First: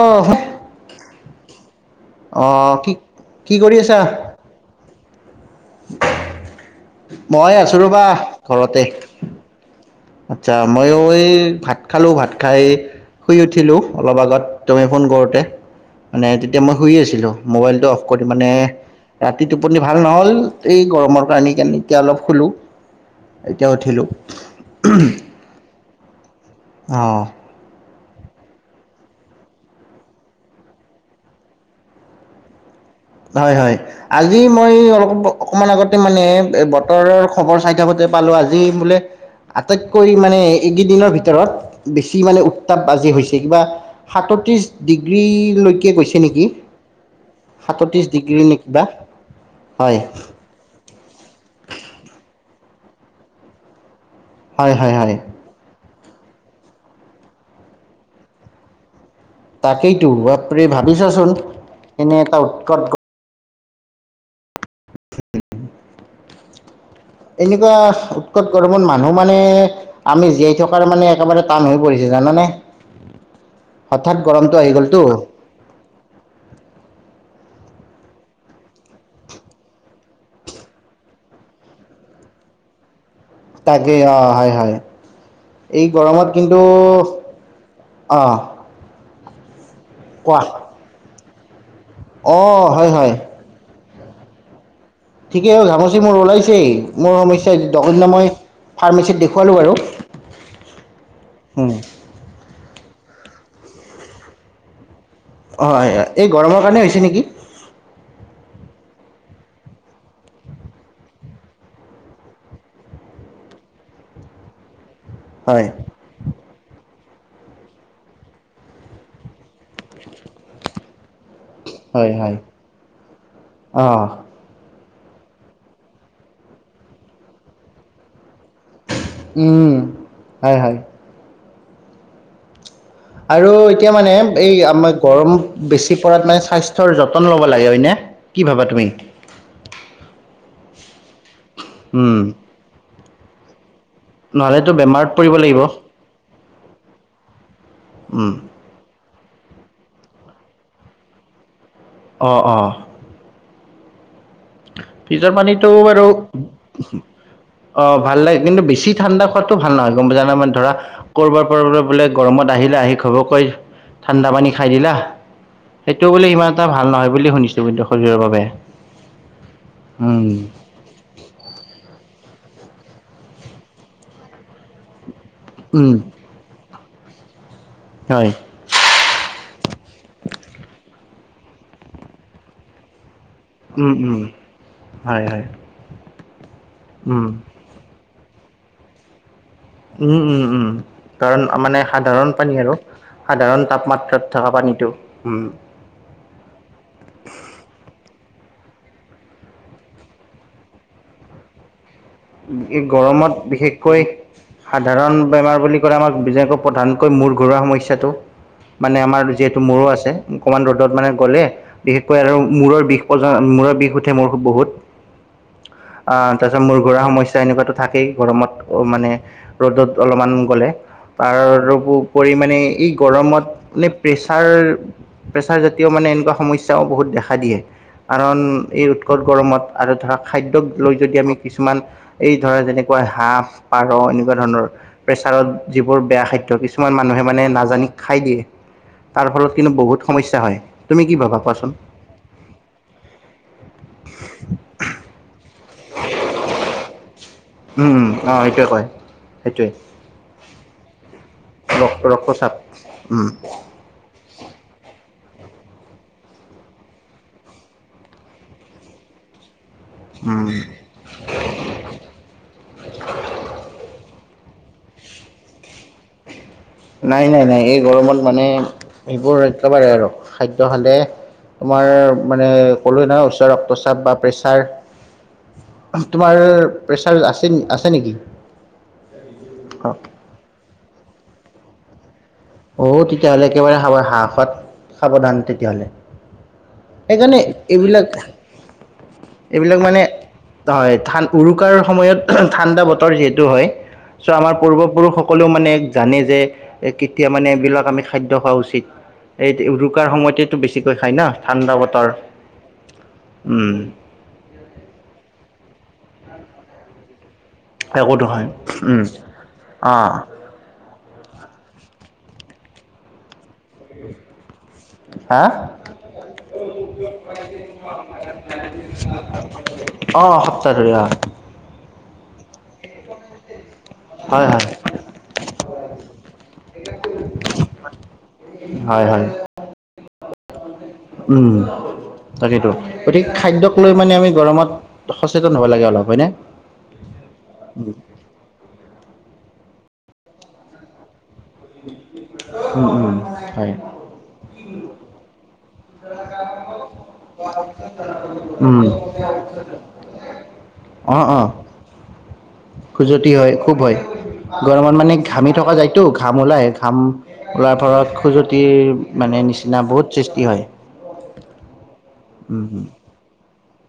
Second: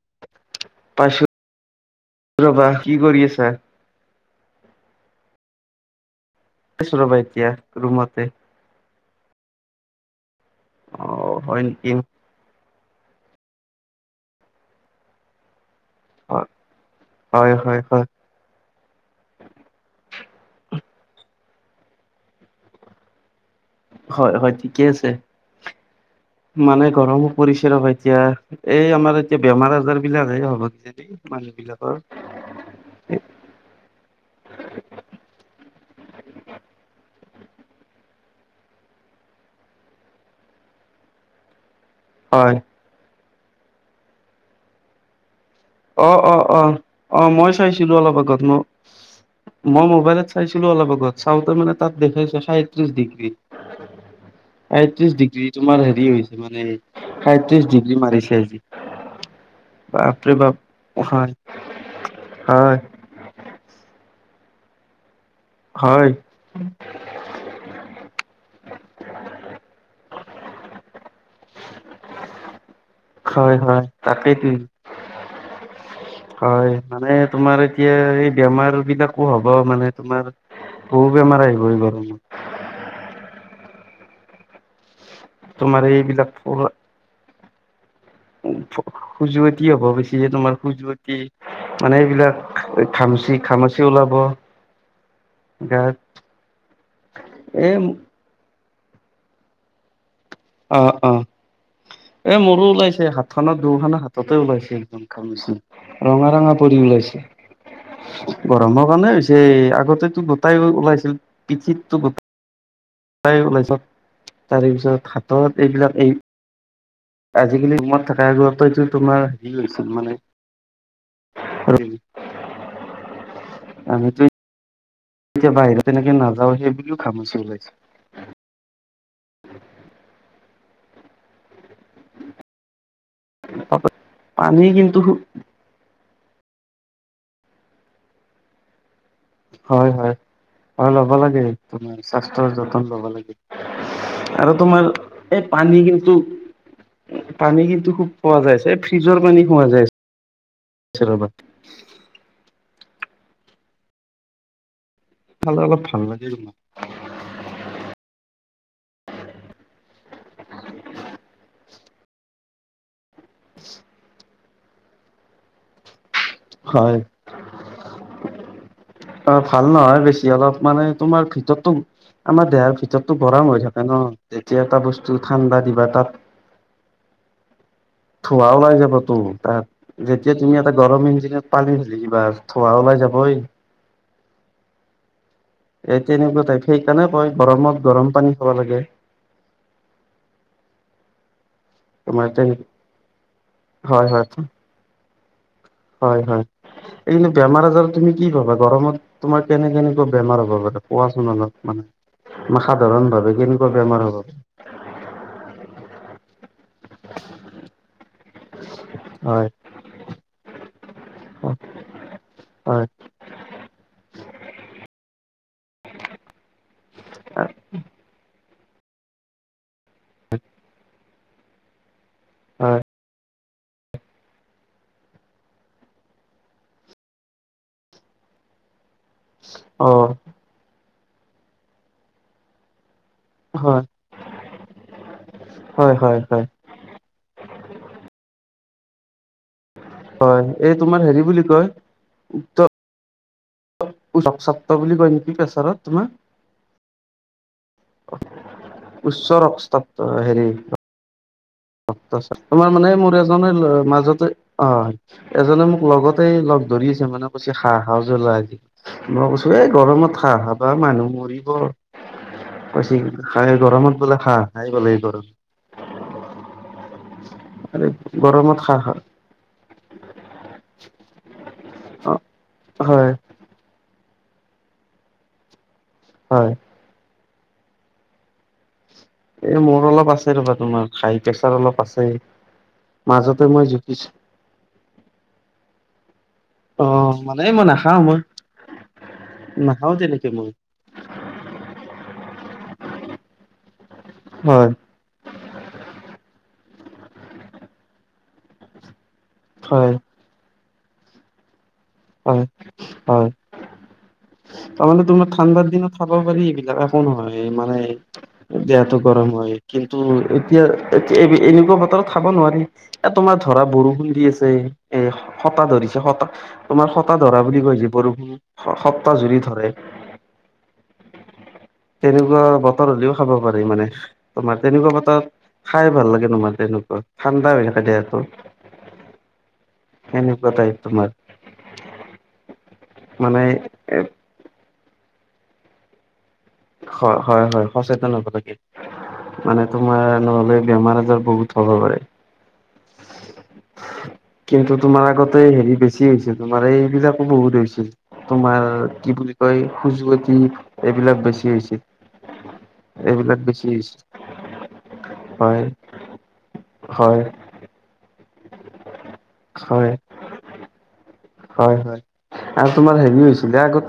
অহ পাইছো ৰবা অহ কি কৰি আছা? কি কৰি আছা? আছো ৰবা এতিয়া মই আছোঁ ৰ'বা ৰুমতে ঘৰতে। আচ্ছা ময়ো এই অ' হয় ভাত নেকি? খালোঁ ভাত খাই। শুই উঠিলো অলপ আগত তুমি ফোন কৰোতে মানে হয় তেতিয়া মই শুই আছিলোঁ হয় হয় মোবাইলটো অফ হয় কৰি মানে। [unintelligible] ৰাতি টোপনি ভাল নহল এই গৰমৰ কাৰণেই। কোন এতিয়া অলপ শুলোঁ এতিয়া উঠিলোঁ। থিক আছে। মানে অঁ গৰমো পৰিছে ৰ সেই এতিয়া এই আমাৰ এতিয়া বেমাৰ আজাৰ বিলাকে হ'ব কিজানি মানুহ বিলাকৰ হয় হয় আজি মই অলপ অকমান আগত মানে বতৰৰ খবৰ চাই থাকোতে পালো আজি বোলে আটাইতকৈ মানে এইকেইদিনৰ ভিতৰত বেছি মানে হয় উত্তাপ বাজি হৈছে কিবা সাতত্ৰিছ ডিগ্ৰী [unintelligible] অ অ অ অ মই চাইছো সাতত্ৰিছ অলপ আগত ডিগ্ৰী নে কিবা মই হয় মোবাইলত চাইছো অলপ আগত চাওঁতে মানে তাত দেখিছো [unintelligible] সয়ত্ৰিশ ডিগ্ৰী হয় এ হয় ত্ৰিশ হয় ডিগ্ৰী তোমাৰ হ [unintelligible] হৈছে মানে সাইত্ৰিশ ডিগ্ৰী মাৰিছে আজি তাকেইতো বাপৰে বাপ বাপ্ৰে হয় ভাবিছচোন এনে এটা হয় উৎকট হয়। এনেকুৱা উৎকট গৰমত মানুহ মানে আমি জীয়াই থকাৰ মানে একেবাৰে টান হৈ পৰিছে [unintelligible] জানানে হয় হয় হঠাৎ তাকেই গৰমটো তুমি আহি গ'লতো হয় মানে তোমাৰ এতিয়া এই বেমাৰ বিলাকো হ'ব মানে তোমাৰ বহু বেমাৰ আহি গল [unintelligible] তাকেই অ হয় হয় তোমাৰ এই গৰমত এইবিলাক কিন্তু অ খজুৱতি হ'ব বেছি যে কোৱা তোমাৰ খুজুৱতি [unintelligible] মানে এইবিলাক অ হয় হয় খামচি খামাচি ওলাব ঠিকেই হ গাত ঘামচি মোৰ ওলাইছেই মোৰ সমস্যা এ দ দিনা মই ফাৰ্মাচীত দেখুৱালো আৰু অ অ এ মোৰো ওলাইছে হাত খনত দু খন হাততে ওলাইছে একদম হয় এই ৰঙা ৰঙা গৰমৰ পৰি কাৰণে হৈছে নেকি ওলাইছে গৰমৰ কাৰণে হৈছে আগতেটো গোটাই ওলাইছিল পিঠিতো গো ওলাইছে তাৰে পিছত হাতত হয় এইবিলাক এই [unintelligible] আজিকালি মমত থকা আগত এইতোটো তোমাৰ হেৰি হৈছিল মানে হয় হয় আহ আমিতো এতিয়া বাহিৰত এনেকে নাযাও সেইবও খামুচি ওলাইছে। উম', হয়-হয়। [inaudible] আৰু এতিয়া মানে এই পানী আমাৰ কিন্তু গৰম বেছি মানে স্বাস্থ্যৰ যতন ল'ব লাগে হয়নে কি ভাবা তুমি? হয়-হয়, আৰু ল'ব লাগে তুমাৰ স্বাস্থ্যৰ যতন ল'ব লাগে। আৰু নহ'লেতো তোমাৰ বেমাৰত পৰিব এই লাগিব পানী কিন্তু পানী কিন্তু খুব পোৱা যায়ছে, এ ফ্ৰিজৰ পানী খোৱাা যায় অ'-অ'। ফ্ৰীজৰ খালে পানীটো অলপ বাৰু ভাল লাগে তোমাৰ। অ', ভাল লাগে। কিন্তু বেছি ঠাণ্ডা খোৱাতটো ভাল নহয় গম পাইছে নে? মানে ধৰা ক'বাৰ পৰা বোলে গৰমত আহিলে আহি খব কৈ ঠাণ্ডা পানী খাই দিলাহ। বোলে ইমান এটা ভাল হয় নহয় বুলি শুনিছো কিন্তু শৰীৰৰ বাবে। অ', ভাল নহয় বেছি উম অলপ মানে তোমাৰ ভিতৰতো আমাৰ দেহাৰ ভিতৰতো গৰম হৈ থাকে ন, তেতিয়া এটা বস্তু ঠাণ্ডা দিবা উম তাত হয় থোৱা ওলাই যাব তো তাত যেতিয়া তুমি এটা গৰম ইজ পানী ঢালি দিব, থোৱাা ওলাই যাবই। উম'-উম', হয়-হয়। এ তেনেকুৱা টাইপ সেইকাৰণে কয় গৰমত গৰম পানী খাব লাগে। উম'- উম'- উম', কাৰণ মানে তোমাৰ সাধাৰণ তেনে পানী আৰু, সাধাৰণ তাপমাত্ৰাত থকা পানীটো। উম'। হয়-হয়। এই কিন্তু বেমাৰ আজাৰ তুমি কি ভাবা? গৰমত তোমাৰ কেনে কেনেকুৱা বেমাৰ হ'ব পাৰে, কোৱাচোন অলপ মানে? এই সাধাৰণ ভাৱে গৰমত কেনেকুৱা বেমাৰ বিশেষকৈ হ'ব সাধাৰণ বেমাৰ বুলি কলে আমাক [unintelligible] প্ৰধানকৈ মোৰ ঘৰুৱা সমস্যাটো। মানে আমাৰ হয় যিহেতু মূৰো আছে অকমান ৰ'দত মানে গ'লে বিশেষকৈ আৰু হয় মূৰৰ বিষ প হয় বিষ উঠে মোৰ খুব বহুত। আহ, তাৰ পিছত মূৰ ঘূৰা সমস্যা এনেকুৱাতো থাকেই গৰমত মানে। ৰ'দত অলপমান গ'লে তাৰপৰি মানে হয় এই গৰমত মানে প্ৰেছাৰ-প্ৰেছাৰ জাতীয় মানে এইবিলাক সমস্যাও বহুত দেখা দিয়ে। কাৰণ গৰম ত অ আৰু ধৰা খাদ্য লৈ এতিয়া আমি কিছুমান এই ধৰা যেনে হাঁহ, হয় পাৰ এনেকুৱা ধৰণৰ প্ৰেচাৰত হয় যিবোৰ হয় বেয়া হয় খাদ্য কিছুমান মানুহে মানে নাজানি খাই দিয়ে। তাৰ ফলত কিন্তু বহুত সমস্যা হয়। এই তোমাৰ তুমি কি হেৰি ভাবা বুলি কোৱাচোন? উসত্ব বুলি কয় নেকি প্ৰেছাৰত তোমাৰ। উম উম অ সেইটোৱে কয় উচ্চ সেইটোৱে ৰক্ষ্টপদ হেৰি ৰক্ত [unintelligible] ৰক্তচাপ তোমাৰ মানে মোৰ উম এজন মাজতে অ'। এজনে মোক লগতে লগ ধৰিছে মানে কৈছে হাঁহ খাওঁ যদি লৈ আহিবি। মই কৈছো এ গৰমত হাঁহ উম খাবা মানুহ মৰিব। কৈছে হাঁহ এই গৰমত বোলে হাঁহ [unintelligible] [inaudible] নাই-নাই-নাই এই গৰমত মানে সেইবোৰ একেবাৰে আৰু খাদ্য খালে তোমাৰ খা অ মানে ক'লো হয় নহয় উচ্চ ৰক্তচাপ বা প্ৰেছাৰ তোমাৰ হয় প্ৰেচাৰ আছে-আছে নেকি? এ, মোৰ অলপ আছে ৰ'বা তোমাৰ হাই প্ৰেছাৰ অলপ আছে। অঔ মাজতে তেতিয়াহ'লে মই একেবাৰে হাঁহ জুখিছো খোৱা ত সাৱধান তেতিয়াহ'লে। অ সেইকাৰণে, মানে মই নাখাও এইবিলাক মই এইবিলাক নাখাও মানে তেনেকে মই হয়, ধান উৰুকাৰ সময়ত ঠাণ্ডা বতৰ যিহেতু হয়। চ' আমাৰ হয় পূৰ্বপুৰুষসকলেও মানে জানে যে তেতিয়া মানে এইবিলাক আমি খাদ্য খোৱা উচিত। এই হয় উৰুকাৰ সময়তেটো বেছিকৈ খায় না ঠাণ্ডা বতৰ হয়, হয় উম তাৰ মানে তোমাৰ ঠাণ্ডাৰ দিনত খাব পাৰি এইবিলাক একো নহয়। মানে একো নহয় যিহেতু গৰম হয়। কিন্তু অঁ এতিয়া এতিয়া এ এনেকুৱা বতৰত খাব নোৱাৰি। এ তোমাৰ ধৰা বৰষুণ দি আছে এ হা হতা ধৰিছে হতা তোমাৰ হতা ধৰা বুলি কৈ যে বৰষুণ স সপ্তাহ জুৰি ধৰে। অঁ সপ্তাহ ধৰি অঁ তেনেকুৱা বতৰ হ'লেও খাব পাৰি মানে। হয় তোমাৰ হয় তেনেকুৱা বতৰত খাই ভাল লাগে তোমাৰ তেনেকুৱা ঠাণ্ডা হৈ কেনে থাকে আৰু হয় হয়। সেনেকুৱা টাইপ তোমাৰ উম, তাকেইতো গতিকে মানে খাদ্যক লৈ এ মানে আমি গৰমত সচেতন হ'ব লাগে অলপ হয় নে? হয়, হয় হয় সচেতন হ'ব লাগে। মানে তোমাৰ নহ'লে বেমাৰ আজাৰ বহুত হ'ব পাৰে। উম উম হয় কিন্তু তোমাৰ আগতে হেৰী বেছি হৈছিল। তোমাৰ এ এইবিলাকো বহুত হৈছিল তোমাৰ কি বুলি কয় খুজুৱতি এইবিলাক বেছি হৈছিল। খুজুৱতি এইবিলাক হয়, বেছি খুব হয়। হৈছিল। গৰমত মানে ঘামি হয় থকা যায়তো ঘাম ওলাই ঘাম হয় ফলত খুজুৱতিৰ মানে নিচিনা হয় বহুত সৃষ্টি হয়। হয় হয় উম, আৰু তোমাৰ হেৰীও হৈছিলে আগত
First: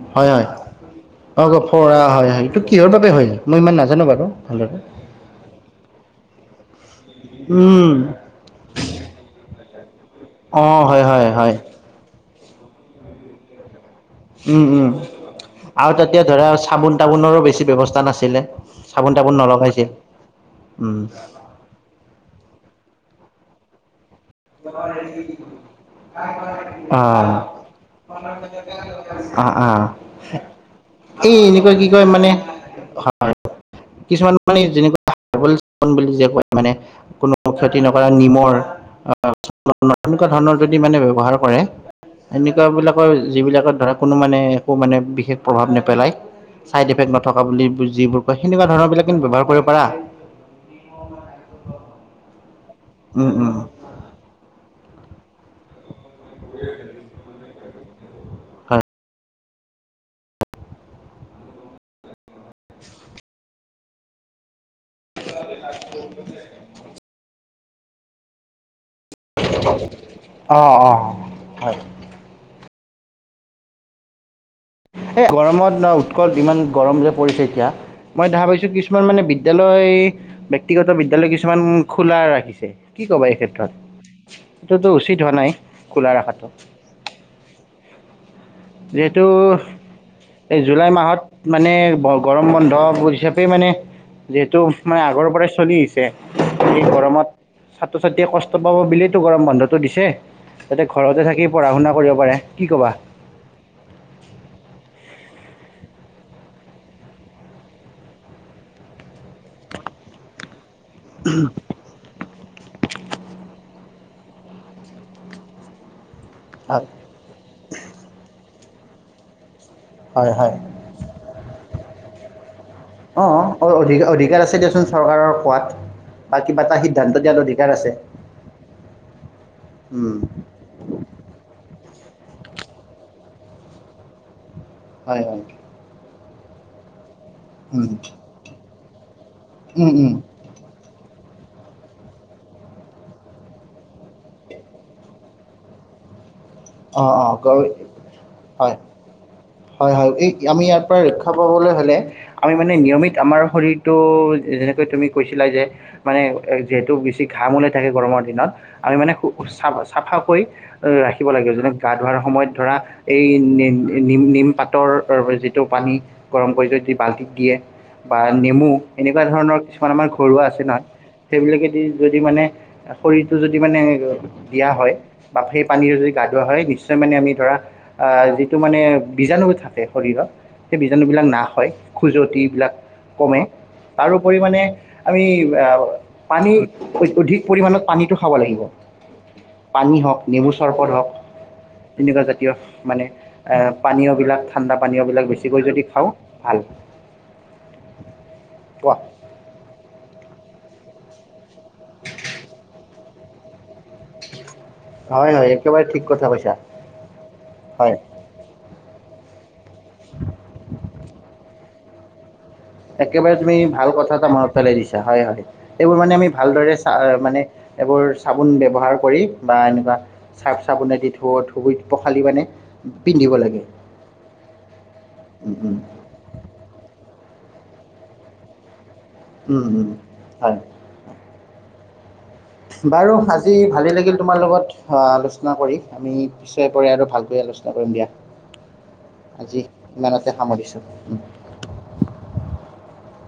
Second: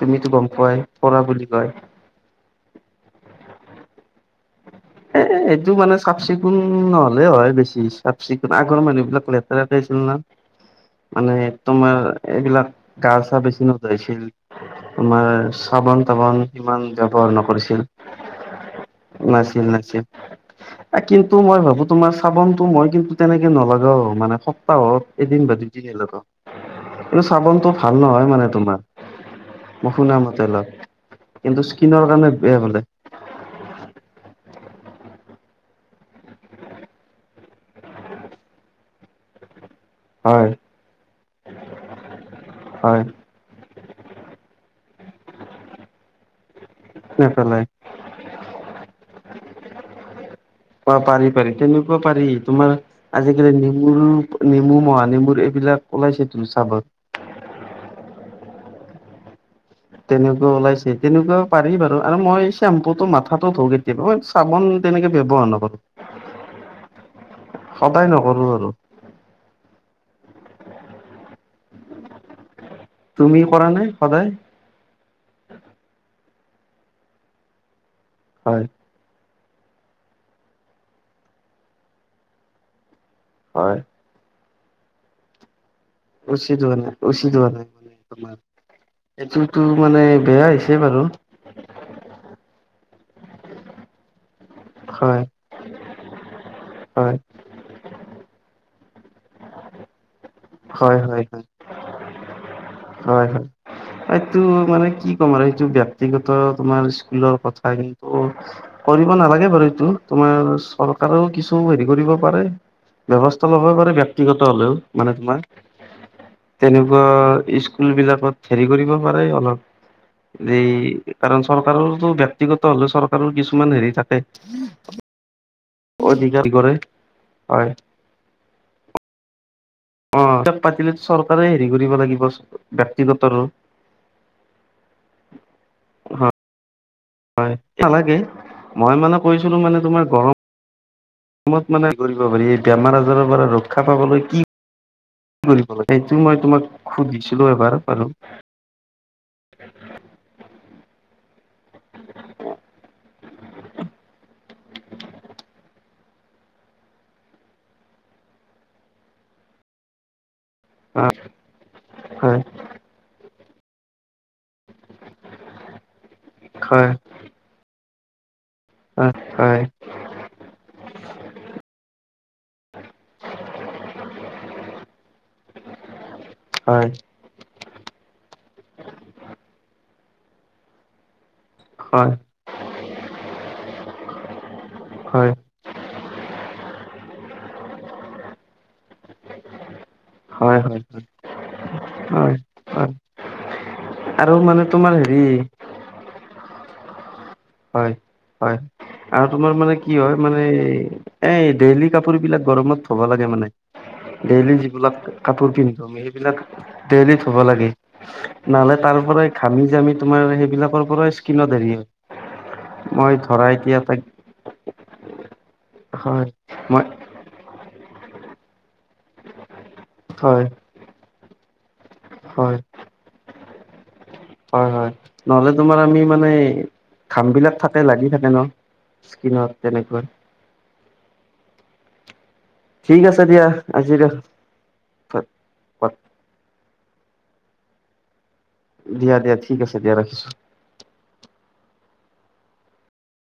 তুমিতো হয় গম হয় পোৱাই ফৰা বুলি অক কয় কৰা হয় হয়। এইটো কিহৰ বাবে হয়? মই ইমান নাজানো বাৰু ভালদৰে এ, এইটো মানে চাফ - চিকুণ নহ'লে হয় বেছি চাফ - চিকুণ আগৰ মানুহ বিলাক লেটেৰা অঁ হয় হয় মানে হয় তোমাৰ এইবিলাক গা চা বেছি নু উম উম আৰু চাবোন তাতে তাবোন ধৰা ইমান চাবোন ব্যৱহাৰ তাবোনৰো বেছি নকৰিছিল ব্যৱস্থা নাছিলে। চাবোন তাবোন নলগাই যে এ কিন্তু, মই ভাবো তোমাৰ চাবোনটো মই কিন্তু তেনেকে নলগাওঁ মানে সপ্তাহত এদিন বা দুদিনে লগাওঁ এইটো অঁ চাবোনটো ভাল নহয় মানে তোমাৰ অঁ অঁ শুনা মতে অলপ এই কিন্তু এনেকুৱা কি স্কিনৰ কয় মানে, কাৰণে বেয়া বোলে। হয়, কিছুমান বুলি কয় [unintelligible] মানে কোনো কতি নকৰা নিমৰ এনেকুৱা হয় ধৰণৰ যদি মানে ব্যৱহাৰ কৰে। এনেকুৱা হয় বিলাকৰ যিবিলাকত ধৰক কোনো মানে একো মানে বিশেষ প্ৰভাৱ নেপেলায় চাইডিফেক্ট নথকা নেপেলাই বুলি যিবোৰ কয় সেনেকুৱা ধৰণৰ বিলাক কিন্তু ব্যৱহাৰ কৰিব পাৰা অ পাৰি পাৰি তেনেকুৱা পাৰি তোমাৰ উম, আজিকালি উম, নেমুৰ নেমু মহা নেমুৰ এইবিলাক ওলাইছে তোৰ হিচাপত হয় তেনেকুৱা ওলাইছে তেনেকুৱা পাৰি বাৰু আৰু মই চেম্পুটো মাথাটো ধু কেতিয়াবা মই চাবোন তেনেকে ব্যৱহাৰ নকৰোঁ [unintelligible] সদায় নকৰোঁ আৰু অঁ অঁ হয় তুমি কৰা নে সদায় এ গৰমত ন উৎক যিমান গৰম যে পৰিছে এতিয়া মই দেখা হয় পাইছোঁ কিছুমান মানে বি বিদ্যালয় ব্যক্তিগত বিদ্যালয় কিছুমান খোলা ৰাখিছে কি ক'বা এই ক্ষেত্ৰত হয়। এইটোতো উচিত হোৱা নাই খোলা ৰখাটো উচিত হোৱা নাই উচিত হোৱা নাই যিহেতু এইটোতো মানে বেয়া এই হৈছে জুলাই বাৰু মাহত মানে গৰম বন্ধ চাপে মানে যিহেতু মানে হয় আগৰ পৰাই চলি আহিছে এই হয় গৰমত ছাত্ৰ ছাত্ৰীয়ে কষ্ট পাব বুলিয়েতো গৰম বন্ধটো দিছে যাতে হয় ঘৰতে হয় থাকি হয় পঢ়া শুনা কৰিব পাৰে কি ক'বা হয় হয় এইটো মানে কি ক'ম আৰু এইটো ব্যক্তিগত তোমাৰ স্কুলৰ কথা কিন্তু কৰিব নালাগে বাৰু এইটো তোমাৰ চৰকাৰেও কিছু হেৰি কৰিব পাৰে ব্যৱস্থা লব পাৰে ব্যক্তিগত হ'লেও মানে তোমাৰ হয় তেনেকোৱা স্কুল বিলাকত হেৰি কৰিব পাৰে হয় অলপ হয় এই কাৰণ চৰকাৰৰতো ব্যক্তিগত হলে অঁ চৰকাৰৰ অঁ কিছুমান হেৰি অধিক থাকে অধিকাৰ আছে দিয়াচোন চৰকাৰৰ কোৱাত বা অধিকাৰ কিবা কৰে এটা সিদ্ধান্ত দিয়াত অধিকাৰ হয় আছে উম, অ ক পাতিলে চৰকাৰে হেৰি কৰিব লাগিব ব্যক্তিগত আৰু হয় হয় অ হয় উম নালাগে মই মানে কৈছিলো মানে উম তোমাৰ উম গৰম ত মানে কৰিব পাৰি এই বেমাৰ আজাৰৰ পৰা ৰক্ষা পাবলৈ কি কৰিব লাগে সেইটো মই তোমাক অঁ অঁ গ সুধিছিলো এবাৰ বাৰু হয় হয় হয় এই আমি ইয়াৰ পৰা ৰক্ষা পাবলৈ হলে আমি মানে নিয়মিত আমাৰ শৰীৰটো যেনেকৈ তুমি কৈছিলা যে মানে যিহেতু বেছি ঘাম ওলাই থাকে গৰমৰ দিনত আমি মানে চাফ চাফা কৰি ৰাখিব লাগিব যেনে গা ধোৱাৰ হয় সময়ত ধৰা এই নি নিম নিম পাত তৰ যিটো পানী গৰম কৰি হয় যদি বাল্টিত দিয়ে বা নেমু হয় এনেকোৱা ধৰণৰ হয় কিছুমান আমাৰ ঘৰুৱা আছে নহয় সেইবিলাকেদি যদি মানে শৰীৰটো যদি মানে দিয়া হয় বা সেই পানীৰ যদি গা ধোৱা হয় নিশ্চয় মানে আমি ধৰা যিটো মানে বীজাণু থাকে শৰীৰত সেই বীজাণুবিলাক না হয় খজুৱতিবিলাক কমে তাৰোপৰি মানে আমি হয় আহ পানী অধিক পৰিমানত পানীটো খাব লাগিব পানী হওক নেবু হয় হয় চৰবত হওক তেনেকোৱা হয় জাতীয় হয় মানে এ পানীয় আৰু বিলাক মানে ঠাণ্ডা তোমাৰ পানীয় হেৰি বিলাক বেছিকৈ যদি খাওঁ ভাল হয় হয় কোৱা আৰু তোমাৰ মানে কি হয় মানে এ ডেইলি কাপোৰ বিলাক গৰমত থ'ব লাগে মানে ডেইলি লাক হয় হয় কাপোৰ একেবাৰে পিন্ধো আমি ঠিক কথা সেইবিলাক কৈছা ডেইলি ধুব লাগে হয় নহলে তাৰ পৰাই ঘামি আমি তোমাৰ সেইবিলাকৰ পৰা স্কিনত হেৰি মই একেবাৰে ধৰা তুমি এতিয়া ভাল তাক কথা এটা মনত পেলাই দিছা হয় হয় এইবোৰ মানে হয় আমি ভালদৰে মই চা মানে এইবোৰ চাবোন ব্যৱহাৰ কৰি বা এনেকোৱা হয় চাৰ্ফ চাবোনে দি ধুই ধুব পখালি মানে হয় পিন্ধিব লাগে হয় হয় নহলে উম, উম, তোমাৰ আমি মানে ঘাম বিলাক থাকে লাগি থাকে ন স কিনত উম, উম, তেনেকুৱৈ হয় [unintelligible] ঠিক বাৰু আছে দিয়া আজি ভালে আজিৰ লাগিল তোমাৰ লগত আলোচনা কৰি আমি পিছে পৰে আৰু ভালকৈ আলোচনা কৰিম দিয়া দিয়া দিয়া ঠিক আজি আছে দিয়া ৰাখিছো ইমানতে সামৰিছোঁ [unintelligible]